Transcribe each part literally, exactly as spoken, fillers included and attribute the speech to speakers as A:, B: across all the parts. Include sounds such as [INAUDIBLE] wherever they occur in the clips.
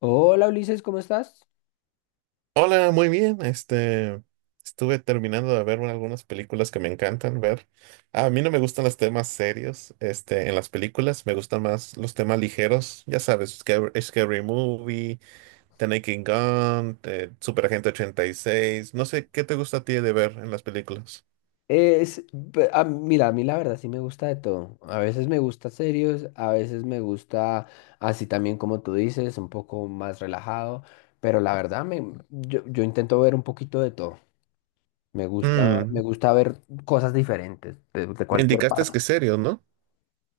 A: Hola Ulises, ¿cómo estás?
B: Hola, muy bien. Este, estuve terminando de ver algunas películas que me encantan ver. A mí no me gustan los temas serios, este, en las películas. Me gustan más los temas ligeros. Ya sabes, Scary, Scary Movie, The Naked Gun, eh, Super Agente ochenta y seis. No sé, ¿qué te gusta a ti de ver en las películas?
A: Es, pe- a- Mira, a mí la verdad sí me gusta de todo. A veces me gusta serios, a veces me gusta así también como tú dices, un poco más relajado, pero la verdad me, yo, yo intento ver un poquito de todo. Me gusta, me
B: Mm,
A: gusta ver cosas diferentes de, de
B: me
A: cualquier
B: indicaste
A: parte.
B: que serio, ¿no?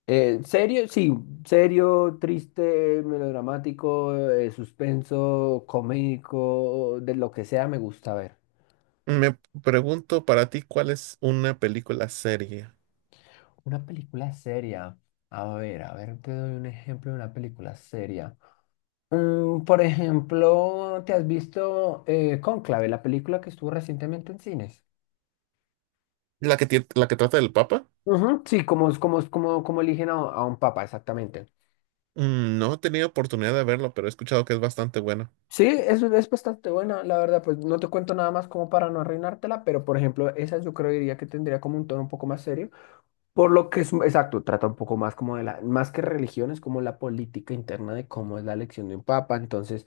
A: Eh, serio, sí, serio, triste, melodramático, eh, suspenso, comédico, de lo que sea me gusta ver.
B: Me pregunto para ti, ¿cuál es una película seria?
A: Una película seria. A ver, a ver, te doy un ejemplo de una película seria. Mm, por ejemplo, ¿te has visto eh, Cónclave, la película que estuvo recientemente en cines?
B: ¿La que, tie- la que trata del Papa?
A: Ujú. Sí, como, es- como, es- como, como eligen a, a un papa, exactamente.
B: Mm, no he tenido oportunidad de verlo, pero he escuchado que es bastante bueno.
A: Sí, es, es bastante buena, la verdad, pues no te cuento nada más como para no arruinártela, pero por ejemplo, esa yo creo diría que tendría como un tono un poco más serio. Por lo que es, exacto, trata un poco más como de la, más que religión, es como la política interna de cómo es la elección de un papa. Entonces,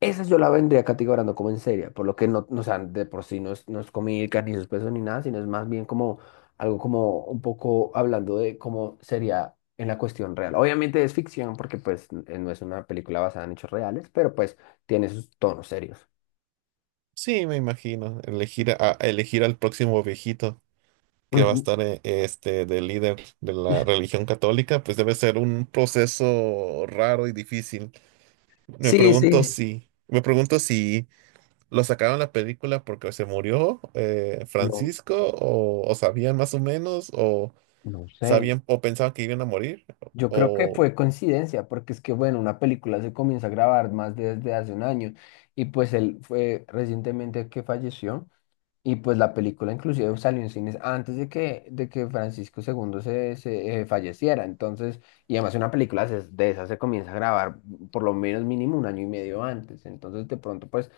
A: esa yo la vendría categorizando como en seria, por lo que no, no, o sea, de por sí no es, no es, cómica, ni suspenso, ni nada, sino es más bien como algo como un poco hablando de cómo sería en la cuestión real. Obviamente es ficción porque pues n- no es una película basada en hechos reales, pero pues tiene sus tonos serios.
B: Sí, me imagino. Elegir a, a elegir al próximo viejito que va a
A: Ujú.
B: estar eh, este de líder de la religión católica, pues debe ser un proceso raro y difícil. Me
A: Sí,
B: pregunto
A: sí.
B: si, me pregunto si lo sacaron la película porque se murió eh,
A: No,
B: Francisco, o, o sabían más o menos, o
A: no sé.
B: sabían, o pensaban que iban a morir.
A: Yo creo que fue coincidencia, porque es que, bueno, una película se comienza a grabar más desde hace un año y pues él fue recientemente que falleció y pues la película inclusive salió en cines antes de que, de que Francisco segundo se, se, eh, falleciera. Entonces, y además una película se- de esa se comienza a grabar por lo menos mínimo un año y medio antes. Entonces, de pronto, pues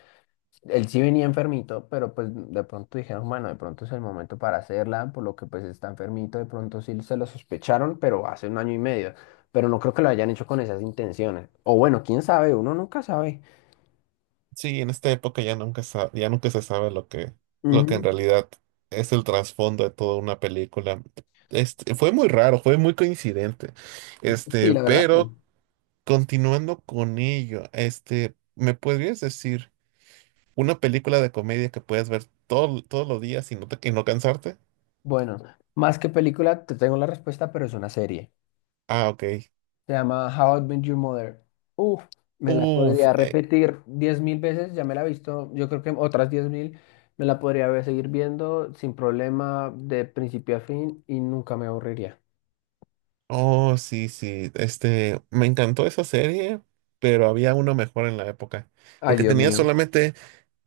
A: él sí venía enfermito, pero pues de pronto dijeron, bueno, de pronto es el momento para hacerla, por lo que pues está enfermito, de pronto sí se lo sospecharon, pero hace un año y medio, pero no creo que lo hayan hecho con esas intenciones. O bueno, quién sabe, uno nunca sabe.
B: Sí, en esta época ya nunca sa- ya nunca se sabe lo que, lo que en
A: Ujú.
B: realidad es el trasfondo de toda una película. Este, fue muy raro, fue muy coincidente.
A: Sí,
B: Este,
A: la verdad. No.
B: pero continuando con ello, este, ¿me podrías decir una película de comedia que puedas ver todo- todos los días y no te- y no cansarte?
A: Bueno, más que película, te tengo la respuesta, pero es una serie.
B: Ah, ok.
A: Se llama How I Met Your Mother. Uf, me la
B: Uf,
A: podría
B: eh,
A: repetir diez mil veces, ya me la he visto, yo creo que otras diez mil, me la podría ver- seguir viendo sin problema de principio a fin y nunca me aburriría.
B: oh, sí, sí. Este, me encantó esa serie, pero había uno mejor en la época.
A: Ay,
B: Porque
A: Dios
B: tenía
A: mío.
B: solamente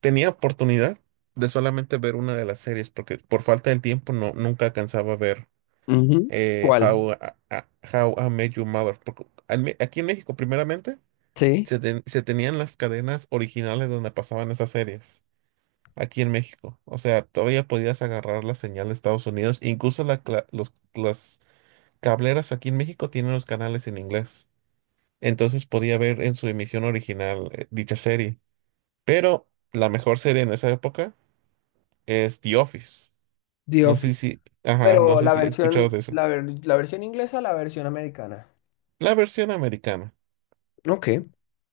B: tenía oportunidad de solamente ver una de las series, porque por falta de tiempo no, nunca alcanzaba a ver
A: Ujú.
B: eh,
A: ¿Cuál?
B: How, a- a- How I Met Your Mother. Porque en Me- aquí en México, primeramente,
A: Sí,
B: se, ten- se tenían las cadenas originales donde pasaban esas series. Aquí en México. O sea, todavía podías agarrar la señal de Estados Unidos. Incluso la cla- los, las cableras aquí en México tienen los canales en inglés. Entonces podía ver en su emisión original eh, dicha serie. Pero la mejor serie en esa época es The Office.
A: The
B: No sé
A: Office.
B: si, ajá, no
A: Pero
B: sé
A: la
B: si he escuchado
A: versión,
B: de eso.
A: la, ver- la versión inglesa, la versión americana.
B: La versión americana,
A: Ok.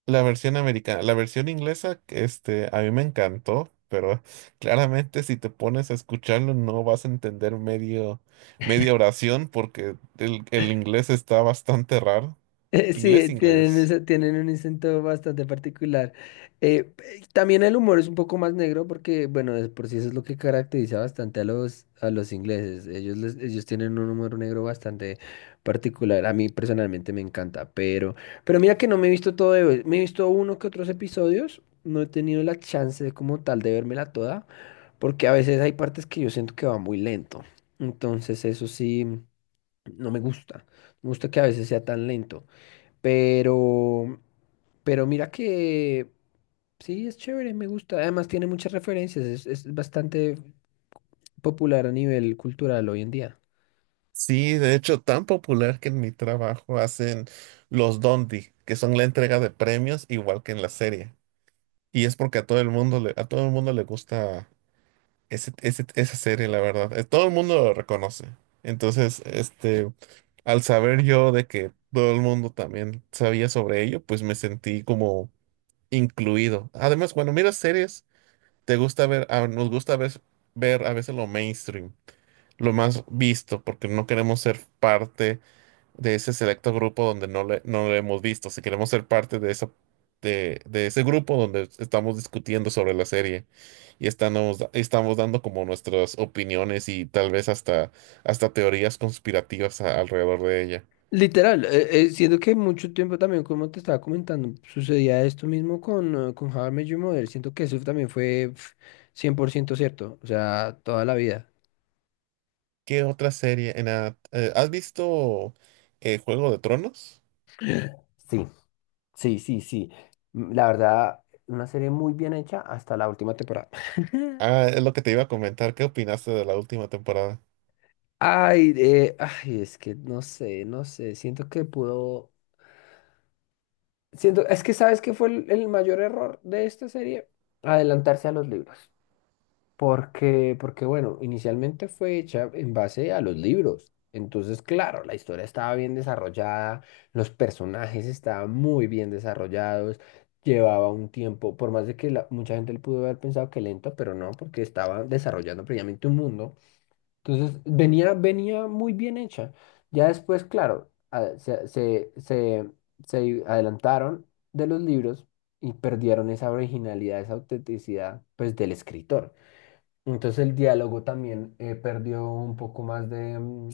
B: la versión americana, la versión inglesa, este, a mí me encantó, pero [LAUGHS] claramente si te pones a escucharlo no vas a entender medio, media oración porque el, el inglés está bastante raro.
A: [LAUGHS] Sí,
B: Inglés,
A: tienen,
B: inglés.
A: ese- tienen un acento bastante particular. Eh, eh, también el humor es un poco más negro porque, bueno, de por sí eso es lo que caracteriza bastante a los, a los ingleses. Ellos, les- ellos tienen un humor negro bastante particular. A mí personalmente me encanta, pero, pero mira que no me he visto todo de- hoy. Me he visto uno que otros episodios. No he tenido la chance de, como tal de vérmela toda porque a veces hay partes que yo siento que va muy lento. Entonces eso sí, no me gusta. Me gusta que a veces sea tan lento. Pero, pero mira que sí, es chévere, me gusta. Además tiene muchas referencias, es, es bastante popular a nivel cultural hoy en día.
B: Sí, de hecho, tan popular que en mi trabajo hacen los Dondi, que son la entrega de premios igual que en la serie. Y es porque a todo el mundo le, a todo el mundo le gusta Ese- ese- esa serie, la verdad, eh, todo el mundo lo reconoce. Entonces, este, al saber yo de que todo el mundo también sabía sobre ello, pues me sentí como incluido. Además, cuando miras series, te gusta ver, ah, nos gusta a veces ver a veces lo mainstream, lo más visto, porque no queremos ser parte de ese selecto grupo donde no le, no lo hemos visto. Si queremos ser parte de esa, de, de ese grupo donde estamos discutiendo sobre la serie y estamos, da- estamos dando como nuestras opiniones y tal vez hasta, hasta teorías conspirativas a- alrededor de ella.
A: Literal, eh, eh, siento que mucho tiempo también, como te estaba comentando, sucedía esto mismo con, eh, con How I Met Your Mother. Siento que eso también fue pf, cien por ciento cierto, o sea, toda la vida.
B: ¿Qué otra serie? En la- eh, ¿has visto eh, Juego de Tronos?
A: Sí, sí, sí, sí. Mm, La verdad, una serie muy bien hecha hasta la última temporada. [LAUGHS]
B: Ah, es lo que te iba a comentar. ¿Qué opinaste de la última temporada?
A: Ay, eh, ay, es que no sé, no sé, siento que pudo, siento, es que ¿sabes qué fue el, el mayor error de esta serie? Adelantarse a los libros, porque, porque bueno, inicialmente fue hecha en base a los libros, entonces claro, la historia estaba bien desarrollada, los personajes estaban muy bien desarrollados, llevaba un tiempo, por más de que la- mucha gente le pudo haber pensado que lento, pero no, porque estaba desarrollando previamente un mundo. Entonces, venía, venía muy bien hecha. Ya después, claro, a- se, se, se, se adelantaron de los libros y perdieron esa originalidad, esa autenticidad, pues, del escritor. Entonces, el diálogo también eh, perdió un poco más de, mm,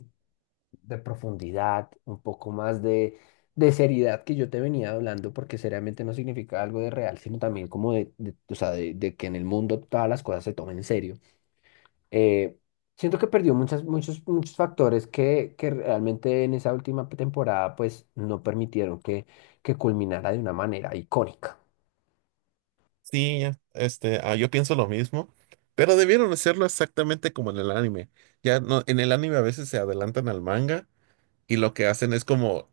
A: de profundidad, un poco más de, de seriedad que yo te venía hablando, porque seriamente no significa algo de real, sino también como de, de- o sea, de de que en el mundo todas las cosas se tomen en serio. Eh, Siento que perdió muchas, muchos, muchos factores que, que realmente en esa última temporada pues no permitieron que, que culminara de una manera icónica.
B: Sí, ya, este, ah, yo pienso lo mismo, pero debieron hacerlo exactamente como en el anime. Ya no, en el anime a veces se adelantan al manga y lo que hacen es como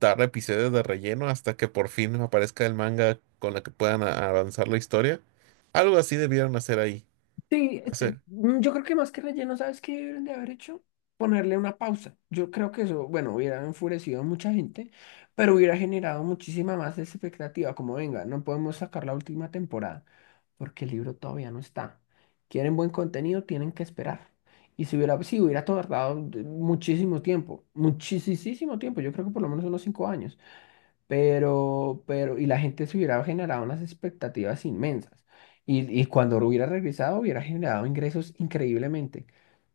B: dar episodios de relleno hasta que por fin aparezca el manga con la que puedan a- avanzar la historia. Algo así debieron hacer ahí.
A: Sí, este,
B: Hacer,
A: mm, yo creo que más que relleno, ¿sabes qué deberían de haber hecho? Ponerle una pausa. Yo creo que eso, bueno, hubiera enfurecido a mucha gente, pero hubiera generado muchísima más expectativa. Como venga, no podemos sacar la última temporada porque el libro todavía no está. Quieren buen contenido, tienen que esperar. Y si hubiera, sí, hubiera tardado de- muchísimo tiempo, muchísimo tiempo. Yo creo que por lo menos unos cinco años pero, pero, y la gente se hubiera generado unas expectativas inmensas. Y, y cuando hubiera regresado, hubiera generado ingresos increíblemente.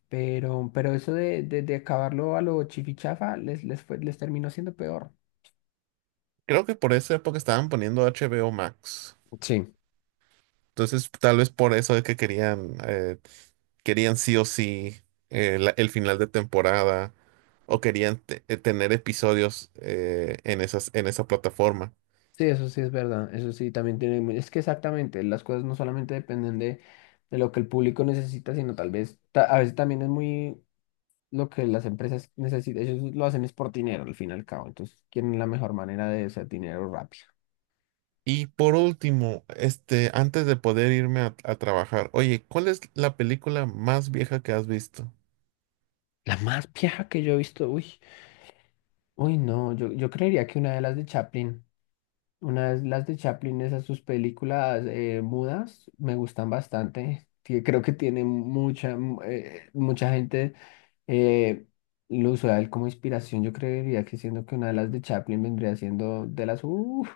A: Pero, pero eso de, de, de acabarlo a lo chifichafa les, les fue, les terminó siendo peor.
B: creo que por esa época estaban poniendo H B O Max.
A: Sí,
B: Entonces, tal vez por eso es que querían, eh, querían sí o sí eh, la- el final de temporada o querían te- eh, tener episodios eh, en esas, en esa plataforma.
A: sí, eso sí es verdad. Eso sí también tiene. mu- Es que exactamente, las cosas no solamente dependen de, de lo que el público necesita, sino tal vez, ta- a veces también es muy lo que las empresas necesitan. Ellos lo hacen es por dinero, al fin y al cabo. Entonces quieren la mejor manera de hacer dinero rápido.
B: Y por último, este, antes de poder irme a, a trabajar, oye, ¿cuál es la película más vieja que has visto?
A: La más vieja que yo he visto, uy, uy, no, yo, yo creería que una de las de Chaplin, una de las de Chaplin, esas sus películas eh, mudas, me gustan bastante. Tie- creo que tiene mucha, mm, eh, mucha gente eh, lo usa a él como inspiración. Yo creería que siendo que una de las de Chaplin vendría siendo de las, uf.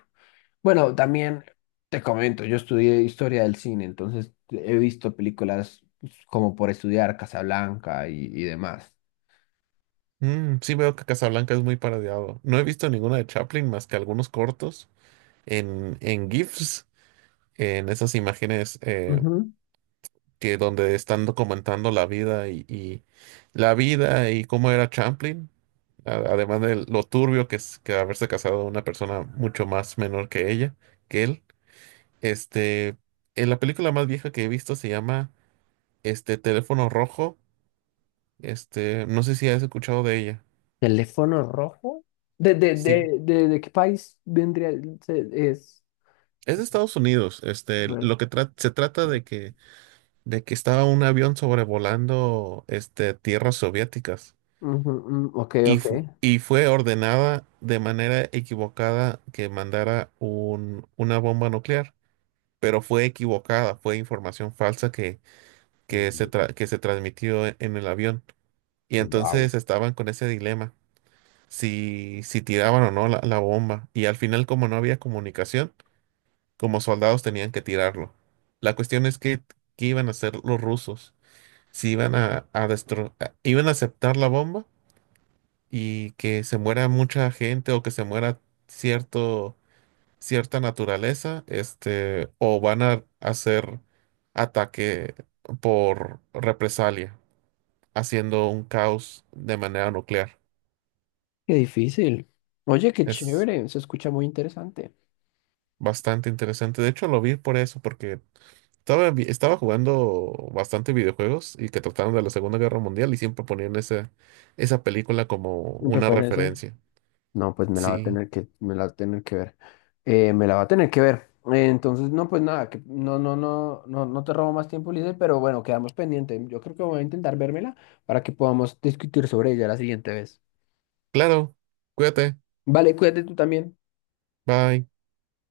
A: Bueno, también te comento, yo estudié historia del cine, entonces he visto películas pues, como por estudiar Casablanca y, y demás.
B: Mm, sí veo que Casablanca es muy parodiado. No he visto ninguna de Chaplin más que algunos cortos en, en GIFs, en esas imágenes eh, que donde están documentando la vida y, y la vida y cómo era Champlin, a- además de lo turbio que es que haberse casado una persona mucho más menor que ella, que él. Este, en la película más vieja que he visto se llama este Teléfono Rojo. Este, no sé si has escuchado de ella.
A: ¿Teléfono rojo? ¿De, de,
B: Sí,
A: de, de, de qué país vendría? el- se- Es.
B: es de Estados Unidos. Este,
A: Red.
B: lo que tra- se trata de que de que estaba un avión sobrevolando este tierras soviéticas.
A: Ujú, mm, ok,
B: Y,
A: ok.
B: fu- y fue ordenada de manera equivocada que mandara un- una bomba nuclear, pero fue equivocada, fue información falsa que, que se, tra- que se transmitió e- en el avión. Y
A: Wow.
B: entonces estaban con ese dilema, si, si tiraban o no la, la bomba. Y al final, como no había comunicación, como soldados tenían que tirarlo. La cuestión es que, qué iban a hacer los rusos, si iban a, a destro- a- iban a aceptar la bomba y que se muera mucha gente o que se muera cierto, cierta naturaleza, este, o van a hacer ataque por represalia, haciendo un caos de manera nuclear.
A: Qué difícil. Oye, qué
B: Es
A: chévere. Se escucha muy interesante.
B: bastante interesante. De hecho, lo vi por eso, porque estaba, vi- estaba jugando bastante videojuegos y que trataron de la Segunda Guerra Mundial y siempre ponían esa, esa película como
A: En
B: una
A: referencia.
B: referencia.
A: No, pues me la va a
B: Sí,
A: tener que, me la va a tener que ver. Eh, me la va a tener que ver. Eh, entonces, no, pues nada, que no, no, no, no, no te robo más tiempo, Lice, pero bueno, quedamos pendientes. Yo creo que voy a intentar vérmela para que podamos discutir sobre ella la siguiente vez.
B: claro. Cuídate.
A: Vale, cuídate tú también.
B: Bye.